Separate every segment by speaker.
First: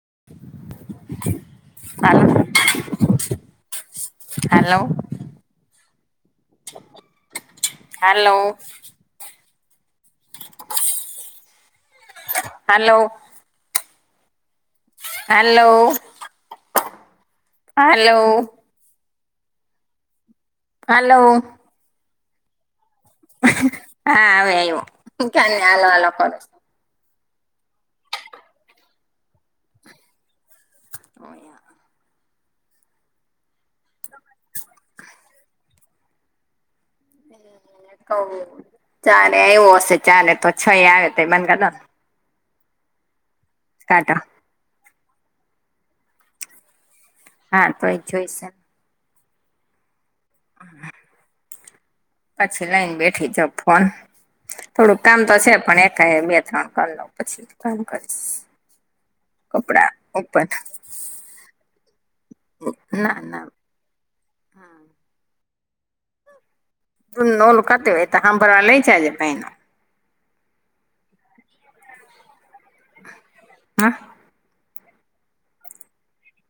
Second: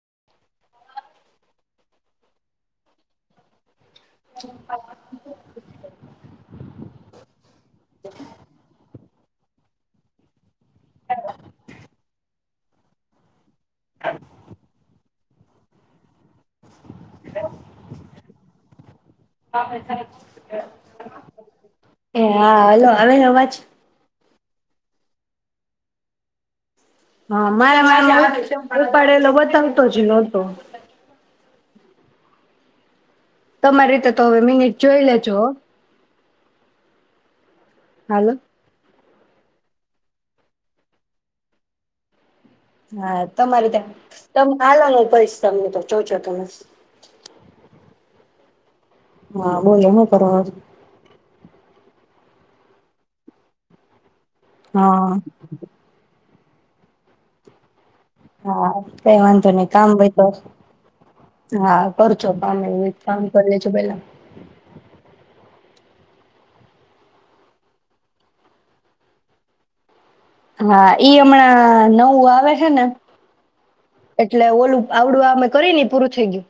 Speaker 1: [inaudible] [unintelligible] હાલો, hello. Hello. Hello. હાલો.
Speaker 2: [unintelligible]
Speaker 1: Hello.
Speaker 2: Hello. આવે અવાજ.
Speaker 1: હા હવે આયવો તું ક્યા હલો હલો કરો.
Speaker 2: હા મારા મા [unintelligible] ઉપ પડેલો બતાવતો જ નતો. તમારી રીતે તો હવે મિનિટ જોઈ લેજો.
Speaker 1: હ કવ.
Speaker 2: હાલો
Speaker 1: ચાલે વો શે ચાલે [unintelligible] બન
Speaker 2: આ તમારી ત્યાં તમ આલો ને હું પૈસા મળે તો જોજો તમે
Speaker 1: હા તો એ જોઈ છે.
Speaker 2: હા બોલ હુ. [inaudible]
Speaker 1: [unintelligible] પણ થોડુંક કામ તો છે પણ એક બે હ કર લ પછી ત
Speaker 2: હા કઈ વાંધો નઈ કામ હોય તો
Speaker 1: ઉપર
Speaker 2: જ કરજો [unintelligible]
Speaker 1: ના
Speaker 2: કામ
Speaker 1: ના
Speaker 2: કરી લેજો પેલા.
Speaker 1: નોલ કતે ત હભવા લ છે તે [unintelligible]
Speaker 2: હા ઈ હમણાં નવું આવે. હે ને
Speaker 1: હ
Speaker 2: એટલે ઓલું આવડું અમે કરી ને એ પૂરું થઈ ગયું.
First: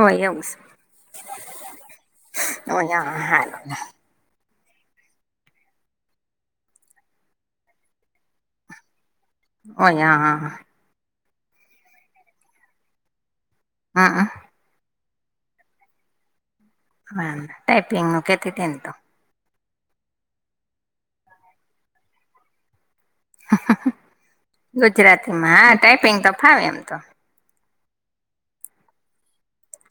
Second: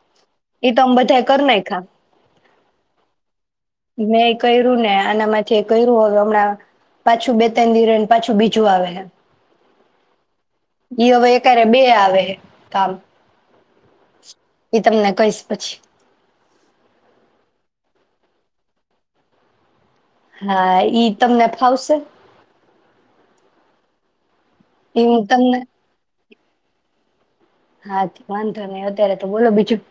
Speaker 1: હોય એવું
Speaker 2: એ તો આમ બધા કર નાયખા.
Speaker 1: [unintelligible]
Speaker 2: મે કર્યું ને આના માં થી કર્યું હવે હમણાં પાછું બે ત્રણ દિ રેને પાછું બીજું આવે.
Speaker 1: હોય હા હા હા.
Speaker 2: એ હવે અ્કારે બે આવે કામ.
Speaker 1: હા હા હમ
Speaker 2: એ તમ ને કઇસ પછી.
Speaker 1: હા ટાઈપિંગ નું કેતી ન તુ
Speaker 2: હા ઈ તમને ફાવશે. એ હું તમને
Speaker 1: ગુજરાતીમાં ટાઈપિંગ ત ફાવે એમ તો.
Speaker 2: હા વાંદો ને અત્યારે તો બોલો બીજું.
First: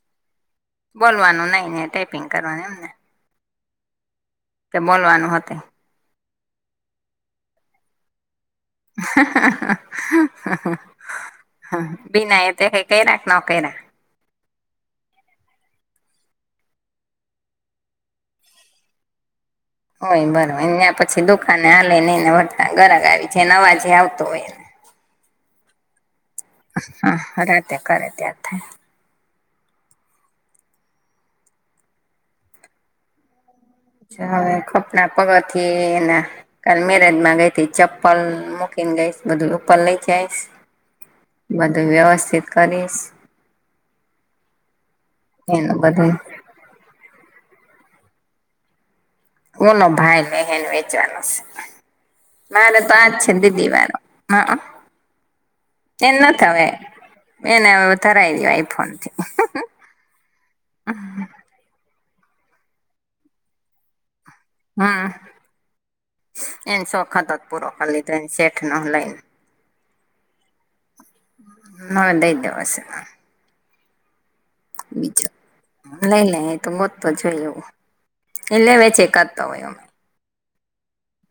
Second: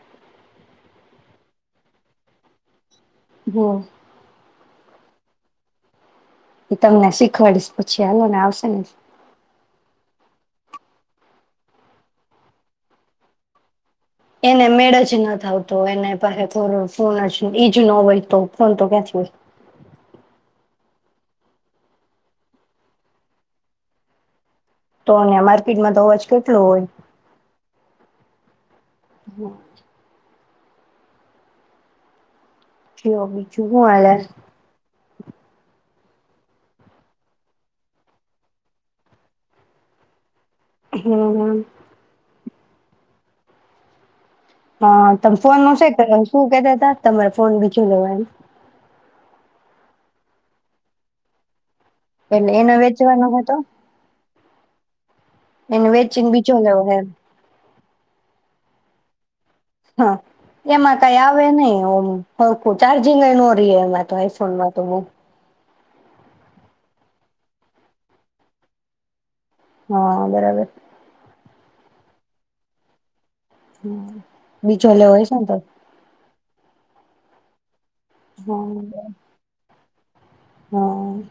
Speaker 1: બોલવાનું નઈ ને ટાઈપિંગ કરવાનું એમને?
Speaker 2: હ.
Speaker 1: કે બોલવાનું હોતેય?
Speaker 2: એ તમને શીખવાડીશ પછી હાલો ને આવસ
Speaker 1: હા બીનાએ તે કઈ કરયા કે નો કરયા?
Speaker 2: એને મેળ જ નથ આવતો એને પાહે તો ફોન જ ઈજ ન હોય તો ફોન તો કાથી હોય.
Speaker 1: હોય બરો એન ન્યા પછી દુકાને [inaudible] વતા ગરાક આવી જા નવાજ આવતું હોય.
Speaker 2: તો અયા માર્કેટમાં તો હોજ
Speaker 1: [unintelligible] રાતે કરે. ત્યાં થા.
Speaker 2: [unintelligible] છે [unintelligible]
Speaker 1: [unintelligible] કપડા પગર થી. ના કાલ મેરેજ માં ગઈ તી ચપ્પલ મૂકીને ગઈત બધું ઉપર લઈ જાઈશ.
Speaker 2: હમ
Speaker 1: બધું વ્યવસ્થિત કરીશ.
Speaker 2: હા તમે
Speaker 1: એનું
Speaker 2: ફોનનું
Speaker 1: બધું
Speaker 2: [unintelligible] શું કેતા હતા તમે ફોન બી [unintelligible]
Speaker 1: ઓનો ભાઈ લઈને વેચવાનો છે.
Speaker 2: એટલે એને
Speaker 1: મારે તો આજ
Speaker 2: વેચવાનો
Speaker 1: છે,
Speaker 2: હતો
Speaker 1: દીદી વારો [unintelligible]
Speaker 2: એને
Speaker 1: તેન
Speaker 2: વેચીને
Speaker 1: ના
Speaker 2: બીજો
Speaker 1: થાવે
Speaker 2: લેવો એમ
Speaker 1: એના કરાઈ લે આઈ ફોનથી.
Speaker 2: હા એમાં કઈ આવે નહીં ઓમ [unintelligible] ચારજિંગ એ નો રે એમા.
Speaker 1: હમ
Speaker 2: [unintelligible]
Speaker 1: એને સોખત જ પૂરો કરી લીધોને શેઠ નો લઈને.
Speaker 2: હા બરાબર.
Speaker 1: [unintelligible] દેવાશે.
Speaker 2: હમ. બીજો લેવો હોય છે, ને તો
Speaker 1: લઈ લે એ તો મોત. [unintelligible] એલેે વે છેે કરતો હોય.
Speaker 2: હમ્મ.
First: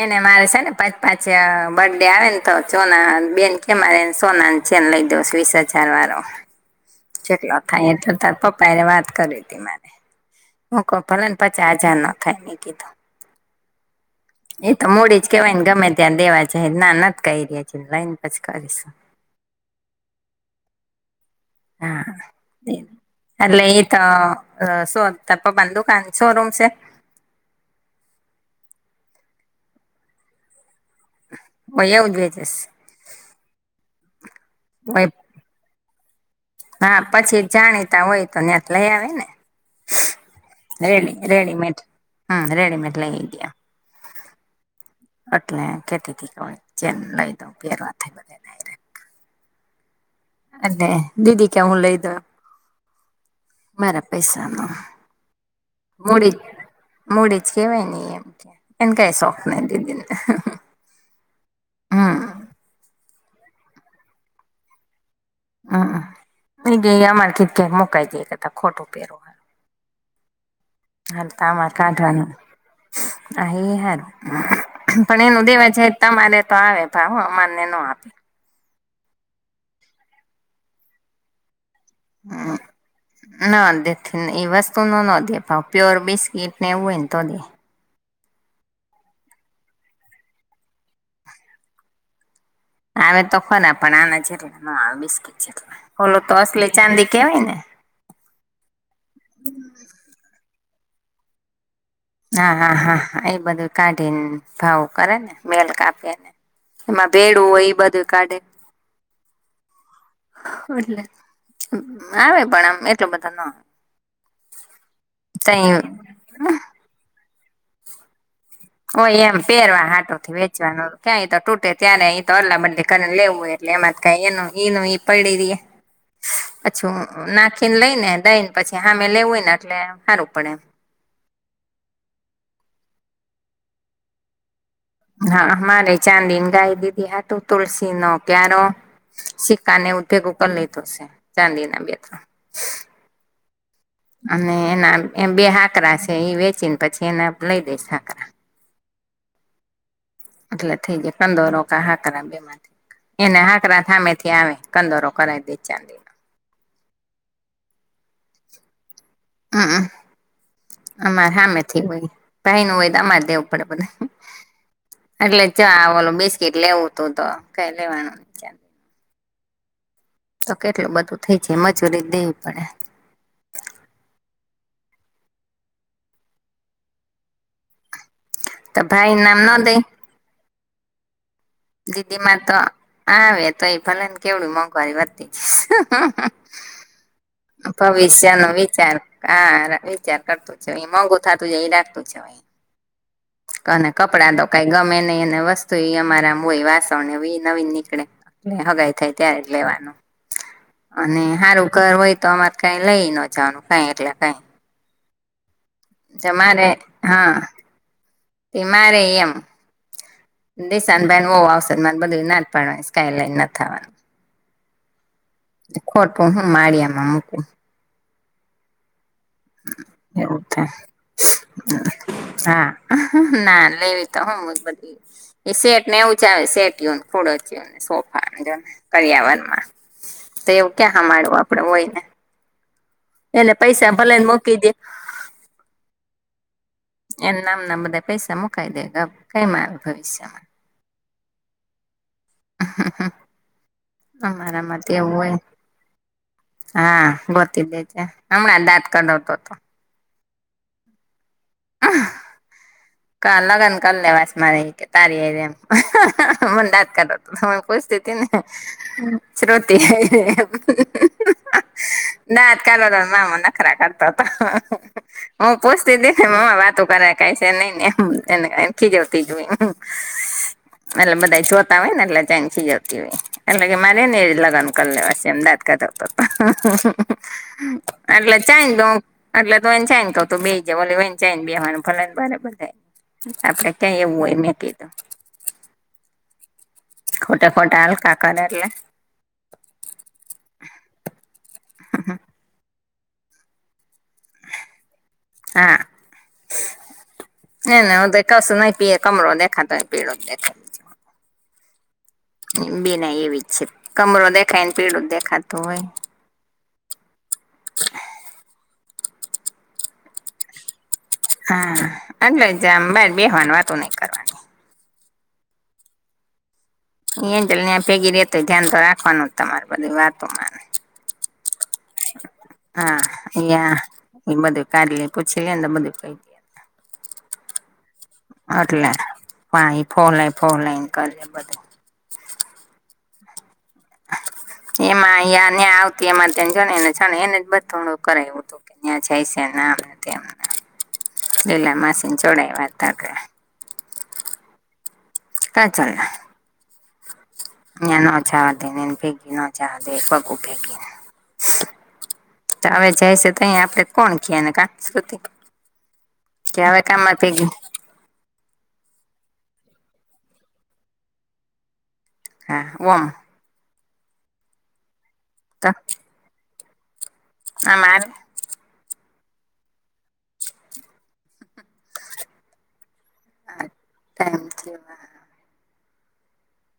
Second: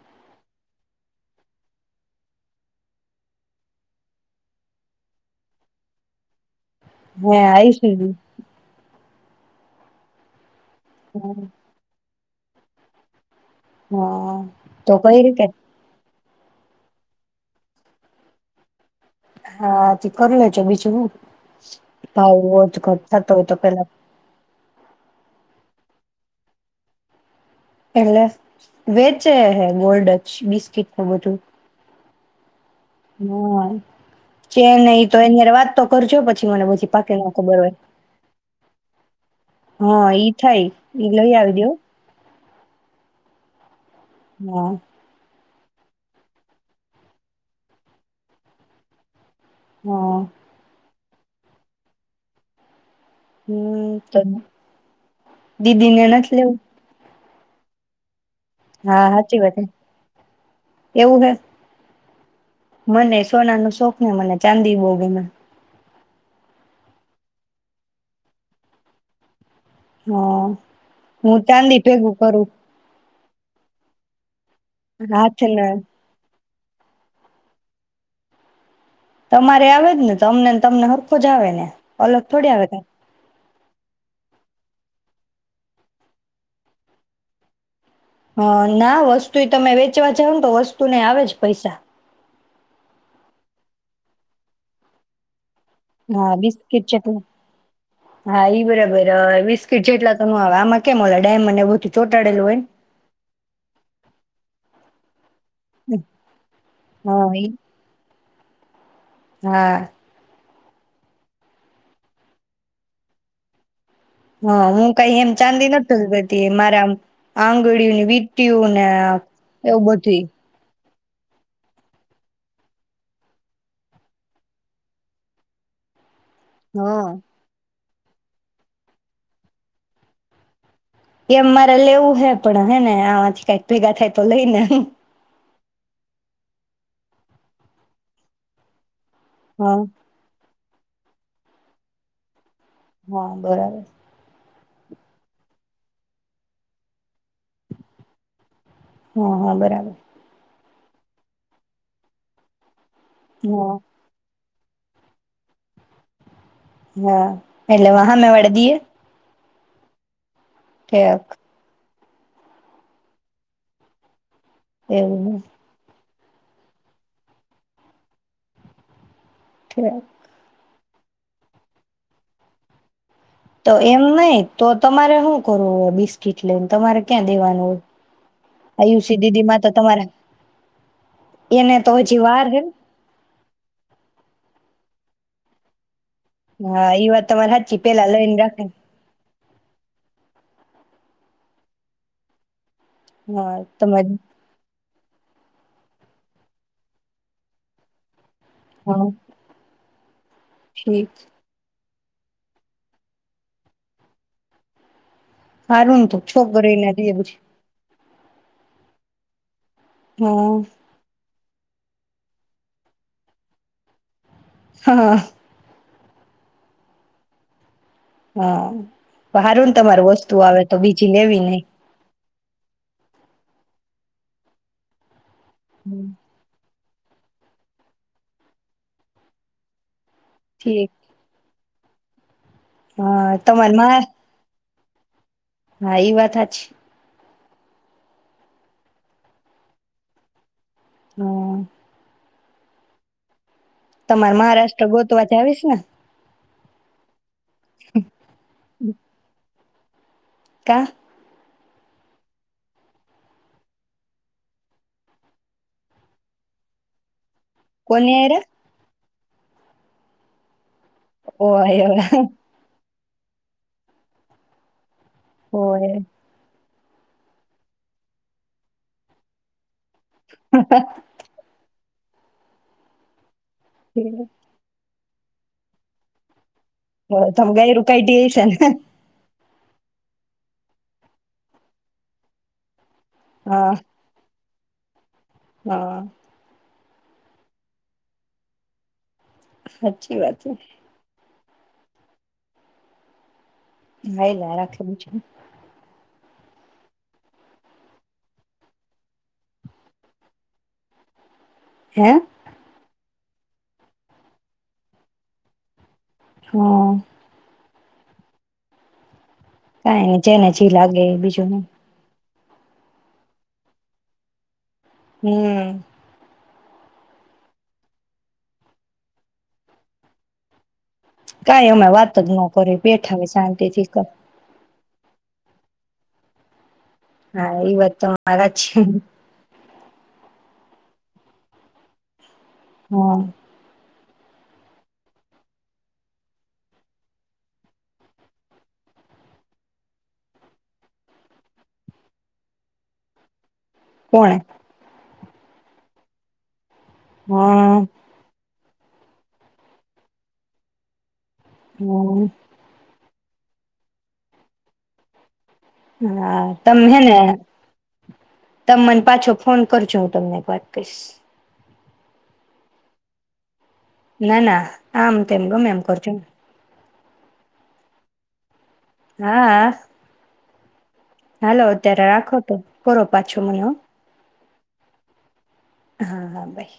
Speaker 1: એને મારે છે, ને પાંચ પાંચ આ બર્થ ડે આવેને તો સોના બેન કે મારેને સોના નો ચેન લઈ દો વીસ હજાર વાળો.
Speaker 2: હે
Speaker 1: કેટલો થાય,
Speaker 2: આઈશું
Speaker 1: એ
Speaker 2: જ.
Speaker 1: તો તારા પપ્પા એને વાત કરી હતી માને. [unintelligible] થાય ને કી તો.
Speaker 2: હા
Speaker 1: એ તો
Speaker 2: કઈ
Speaker 1: મોડી જ
Speaker 2: રીતે
Speaker 1: કહેવાય, ને ગમે ત્યારે દેવા છે, નાન કહી, [unintelligible] લઈને પછી કરીશ.
Speaker 2: હા હાથી કરી લેજો બીજું હું,
Speaker 1: હા
Speaker 2: ભાવે જ [unintelligible] હોય તો પેલા
Speaker 1: [unintelligible] બંધુકાન શોરૂમ છે.
Speaker 2: એટલે વેચે હે ગોલ્ડ જ બિસ્કીટનું બધું.
Speaker 1: હોય એવું જ વેચેસ
Speaker 2: હા ચેન્નાઈ
Speaker 1: હોય
Speaker 2: તો એની વાતો કરજો પ
Speaker 1: હા પછી જાણીતા હોય તો ને લઈ આવે ને
Speaker 2: હા ઈ થાય ઈ
Speaker 1: રેડી
Speaker 2: લઈ આવી દયો
Speaker 1: રેડીમેડ હમ રેડીમેડ લઇ ગ્યા.
Speaker 2: હા.
Speaker 1: એટલે કેતી થી ચેન લઈ દઉં પેરવા થાય બધાય ને
Speaker 2: હા.
Speaker 1: દીદી કે હું લઈ દયો
Speaker 2: હમ તો દીદીને નથ
Speaker 1: મૂડી
Speaker 2: લવું
Speaker 1: મૂડી જ કેહેવાય ને એમ. એન કઈ
Speaker 2: હાચી વાત હે.
Speaker 1: [unintelligible] દીદીને
Speaker 2: એવું હે
Speaker 1: હમ.
Speaker 2: મને સોના ન શોખ ને મને ચાંદી બો ગમે.
Speaker 1: હમ [unintelligible] ક્યા મુકાઈ જઈ કતાા ખોટું પહેરવાનું.
Speaker 2: હ હું ચાંદી ભેગું
Speaker 1: કાઢવાનું
Speaker 2: કરું.
Speaker 1: હા ઈ હારુ. પણ
Speaker 2: હાથ
Speaker 1: એનું
Speaker 2: ને
Speaker 1: દેવા જે તમારે તો આવે ભાવ અમારે ન્યા ન આપે.
Speaker 2: તમારે આવેજ ને તો અમનેને તમને હરખો જ આવે ને. અલગ થોડી આવે ત.
Speaker 1: ના દે ઈ વસ્તુ ન ન દે ભાવ પ્યોર બિસ્કીટને એવું હોયને તો દે.
Speaker 2: હ ના વસ્તુ ઈ તમે વેચવા જાવ ને તો વસ્તુ ને આવે જ પૈસા.
Speaker 1: આવે તો ખરા પણ આના જેટલા ન આવે બિસ્કીટ જેટલા ઓલો તો
Speaker 2: હા
Speaker 1: અસલી
Speaker 2: બિસ્કીટ
Speaker 1: ચાંદી
Speaker 2: જેટ
Speaker 1: કેવાય ને
Speaker 2: હા ઈ બરાબર હ બિસ્કીટ જેટલા તો ન હવે આમાં કેમ ઓલા ડાયમંડ એવું બધું ચોટાડેલું
Speaker 1: હા, હા, હા, હા એ બધું કાઢી ને ભાવ કરેને. મેલ કાપી ને એમાં
Speaker 2: હા ઈ
Speaker 1: ભેડું હોય બધું કાઢે.
Speaker 2: હા.
Speaker 1: એટલે આવે પણ આમ એટલું બધા ના આવે.
Speaker 2: હા હું કઈ એમ ચાંદી ન
Speaker 1: તઈ
Speaker 2: બધી એ મારામ આંગળીઓની વી
Speaker 1: હો એમ પેરવા હાટો થી વેચવાનું. ક્યાંય તો તૂટે ત્યારે એ તો અદલા બદલી કરીને લેવુંય એટલે એમાં ક એનું નું ઈ પડી રિયે. અચ્છું
Speaker 2: હા
Speaker 1: નાખીન લઈ ને દઈને પછી હામે લેવું હોય ને અટલે હારું પડે એમ.
Speaker 2: એમ મારે લેવું હે પણ હે ને આમાંથી કઈક ભેગા થાય તો લઈને.
Speaker 1: હા અ મારે ચાંદીને ગાય દીધી હાટુ તુલસી નો ક્યારો શિક્કાને ઉધોગો લઈ થશે ચાંદી ના બે ત્રણ.
Speaker 2: હા બરાબર.
Speaker 1: અને એના એ બે હાકરા છે એ વેચીને પછી એના લઈ દઈશ હાકરા.
Speaker 2: હા હા બરાબર.
Speaker 1: એટલે થઈ જાય કંદોરોકા હાથ ના બે માંથી એને
Speaker 2: હા
Speaker 1: હાકરા થામે થી આવે. કંદોરો કરય દઇએ તો ચાલે.
Speaker 2: હા એટલે વા હામે દીએ?
Speaker 1: હા હ.
Speaker 2: ઠેક
Speaker 1: અમાર હમેથી હોય. ભાઈ ન હોય તો અમારે દેવું પડે બધુંય
Speaker 2: એવું હે
Speaker 1: એટલે જ જો આ ઓલો સેકેટ લેવું હતું તો કઈ લેવાનું છે.
Speaker 2: હ
Speaker 1: તો કેટલું બધું થઈ જાય મજૂરીઈ જ દેવી પડે.
Speaker 2: તો એમ નહી તો તમારે હું કરવું બિસ્કીટ લઈને તમારે ક્યાં દેવાનું હોય?
Speaker 1: તો ભાઈ
Speaker 2: આયુષી
Speaker 1: નામ
Speaker 2: દીદી માં
Speaker 1: ન
Speaker 2: તો
Speaker 1: દઈ
Speaker 2: તમારે એને તો હજી વાર હૈ.
Speaker 1: ત્યે ભલે ને કેવી મોંઘવારી વધતી જશે.
Speaker 2: હા ઈ વાત તમારે સાચી પેલા લઈને
Speaker 1: ભવિષ્યનો
Speaker 2: રાખે
Speaker 1: વિચાર હા વિચાર કરતો જ છે મોંઘું થતું જાય એ રાખતું છે અહી
Speaker 2: હા
Speaker 1: અને
Speaker 2: તમારે
Speaker 1: કપડા તો કઈ ગમેને ને અને વસ્તુ એ અમારાય હોય વાસણ ને એ નવીન નીકળે. ને હગાઈ
Speaker 2: હા
Speaker 1: થાય ત્યારે જે લેવાનું.
Speaker 2: ઠીક
Speaker 1: અને હારું [unintelligible] હોય તો અમારે કઈ લઈએ નો જવાનું હોઈ કઈ એટલે કઈ
Speaker 2: હારું ને તોું છોકરી ને. [unintelligible]
Speaker 1: તેમાંરે એમ
Speaker 2: હા
Speaker 1: એ સનભ વ આવસદ મા બધું ના જ પાડય સ્કાયલાઈન ના થવાનું.
Speaker 2: હા.
Speaker 1: ખોટ હું માળિયામાં મૂકું.
Speaker 2: હા. પણ હારું તમારું વસ્તુ
Speaker 1: એવું
Speaker 2: આવે
Speaker 1: થાય
Speaker 2: તો બીજી લેવી નહ.
Speaker 1: લઈવી તો હમ બધી. [unintelligible] એ શેટ ને એવું ચ આવે શેટ. થોડોયોને સોફા કર્યાવરણમાં [unintelligible] તો એવું
Speaker 2: ઠીક
Speaker 1: ક્યા હામાડવા આપ. આપના હોયને.
Speaker 2: હા
Speaker 1: એટને
Speaker 2: તમારે
Speaker 1: પૈસા
Speaker 2: મા
Speaker 1: ભલાને મોકી દે.
Speaker 2: હ એ વાત હાચી છે.
Speaker 1: એના નામ ના બધા પૈસા મુકાઈ દે કઈ કામ આવે ભવિષ્યમાં.
Speaker 2: હમ.
Speaker 1: હ [unintelligible]
Speaker 2: તમારે મહારાષ્ટ્ર ગોતવા જ આવીશ ને.
Speaker 1: હા. ગોતી દેજે હમણાં દાંત કઢાવતો હતો.
Speaker 2: કા.
Speaker 1: હ [unintelligible] કા લગ્ન કરી લેવાસે મારી તારી એ માદ કર. હન કોસ્
Speaker 2: કોની
Speaker 1: તને
Speaker 2: હારે
Speaker 1: [unintelligible] શ્રુતિ.
Speaker 2: ઓ એવ.
Speaker 1: નામ નખરા કરતા હતા. હું
Speaker 2: ઓય
Speaker 1: પોછતી દે વાતો. બરા કઈ છે નહીં. એમખથી જતી જો [unintelligible] અલ બધ ચ [unintelligible] તા હોય નેલે ચંસી જતી હોય. એટલે મને એ લગનકરી લેવાય. અમદાવાદ કહતો હુતો.
Speaker 2: તમે ગાયરું
Speaker 1: [inaudible]
Speaker 2: કાઢી
Speaker 1: એટલે
Speaker 2: હશે ને
Speaker 1: ચાઈ તો. એટલે તો એને ચાઈને કઉ તો બેઈ જને ચ બેવાનું ભલે ને બરાબર. હ [unintelligible] આપડે
Speaker 2: હા
Speaker 1: ક્યાં એવું હોય ને. કેતો.
Speaker 2: હા.
Speaker 1: ખોટા ખોટા હલકા કરે એટલે.
Speaker 2: સાચી વાત છે.
Speaker 1: હ.
Speaker 2: હા એ લ રાખે છે.
Speaker 1: હા એ હું તો કશું નહી પી કમરો દેખાતો પીળો દેખા.
Speaker 2: હે
Speaker 1: બેના એવી જ છે કમરો દેખાય ને પીડું જ દેખાતું હોય.
Speaker 2: હા.
Speaker 1: [unintelligible]
Speaker 2: કઈ ની જેને જી લાગે એ
Speaker 1: હા. એટલે જામ બાર બેવાની વાતું નઈ કરવાની
Speaker 2: હમ્મ.
Speaker 1: અ જ ત્યા ભેગી રે તોય ધ્યાન તો રાખવાનું જ તમારે બધી વાતો માને
Speaker 2: કાઈ અમે વાતજ ન કરી બેઠા શાંતિથી
Speaker 1: કા લ પૂછી લે ને બધું કઈ
Speaker 2: હા એ વત તો મારા જ છે.
Speaker 1: હા એ ફોન લઈ ફોન લઈ કર બધું
Speaker 2: હા.
Speaker 1: એમાં અ ન્યાં આવતી એમાંને જાણેને જાણે એને બધ થોડું કરાવું હતું કે ત્યાં જાય છે આમ ને તેમ ને લીલા માસીને જોડાય વાતા
Speaker 2: કોણે
Speaker 1: કા ચાલના
Speaker 2: હા
Speaker 1: નો ઓછાવા ભેગ ના ચા દે ભગુ ભેગીને
Speaker 2: હમ
Speaker 1: તો હવે જાય છે. અહી આપણે કોણ કીએ ને કંસ્કૃતિક
Speaker 2: હા તમે હે ને ત મને પાછો ફોન કર છું હું તમને [unintelligible]
Speaker 1: હા વા
Speaker 2: ના ના આમ તેમ
Speaker 1: તો
Speaker 2: ગમે આમ કરજો
Speaker 1: આમાં
Speaker 2: હા. હાલો અત્યારે રાખો તો કરો પાછો મને
Speaker 1: આવે
Speaker 2: હા.
Speaker 1: ટાઈમ થયો
Speaker 2: હા હા ભાઈ.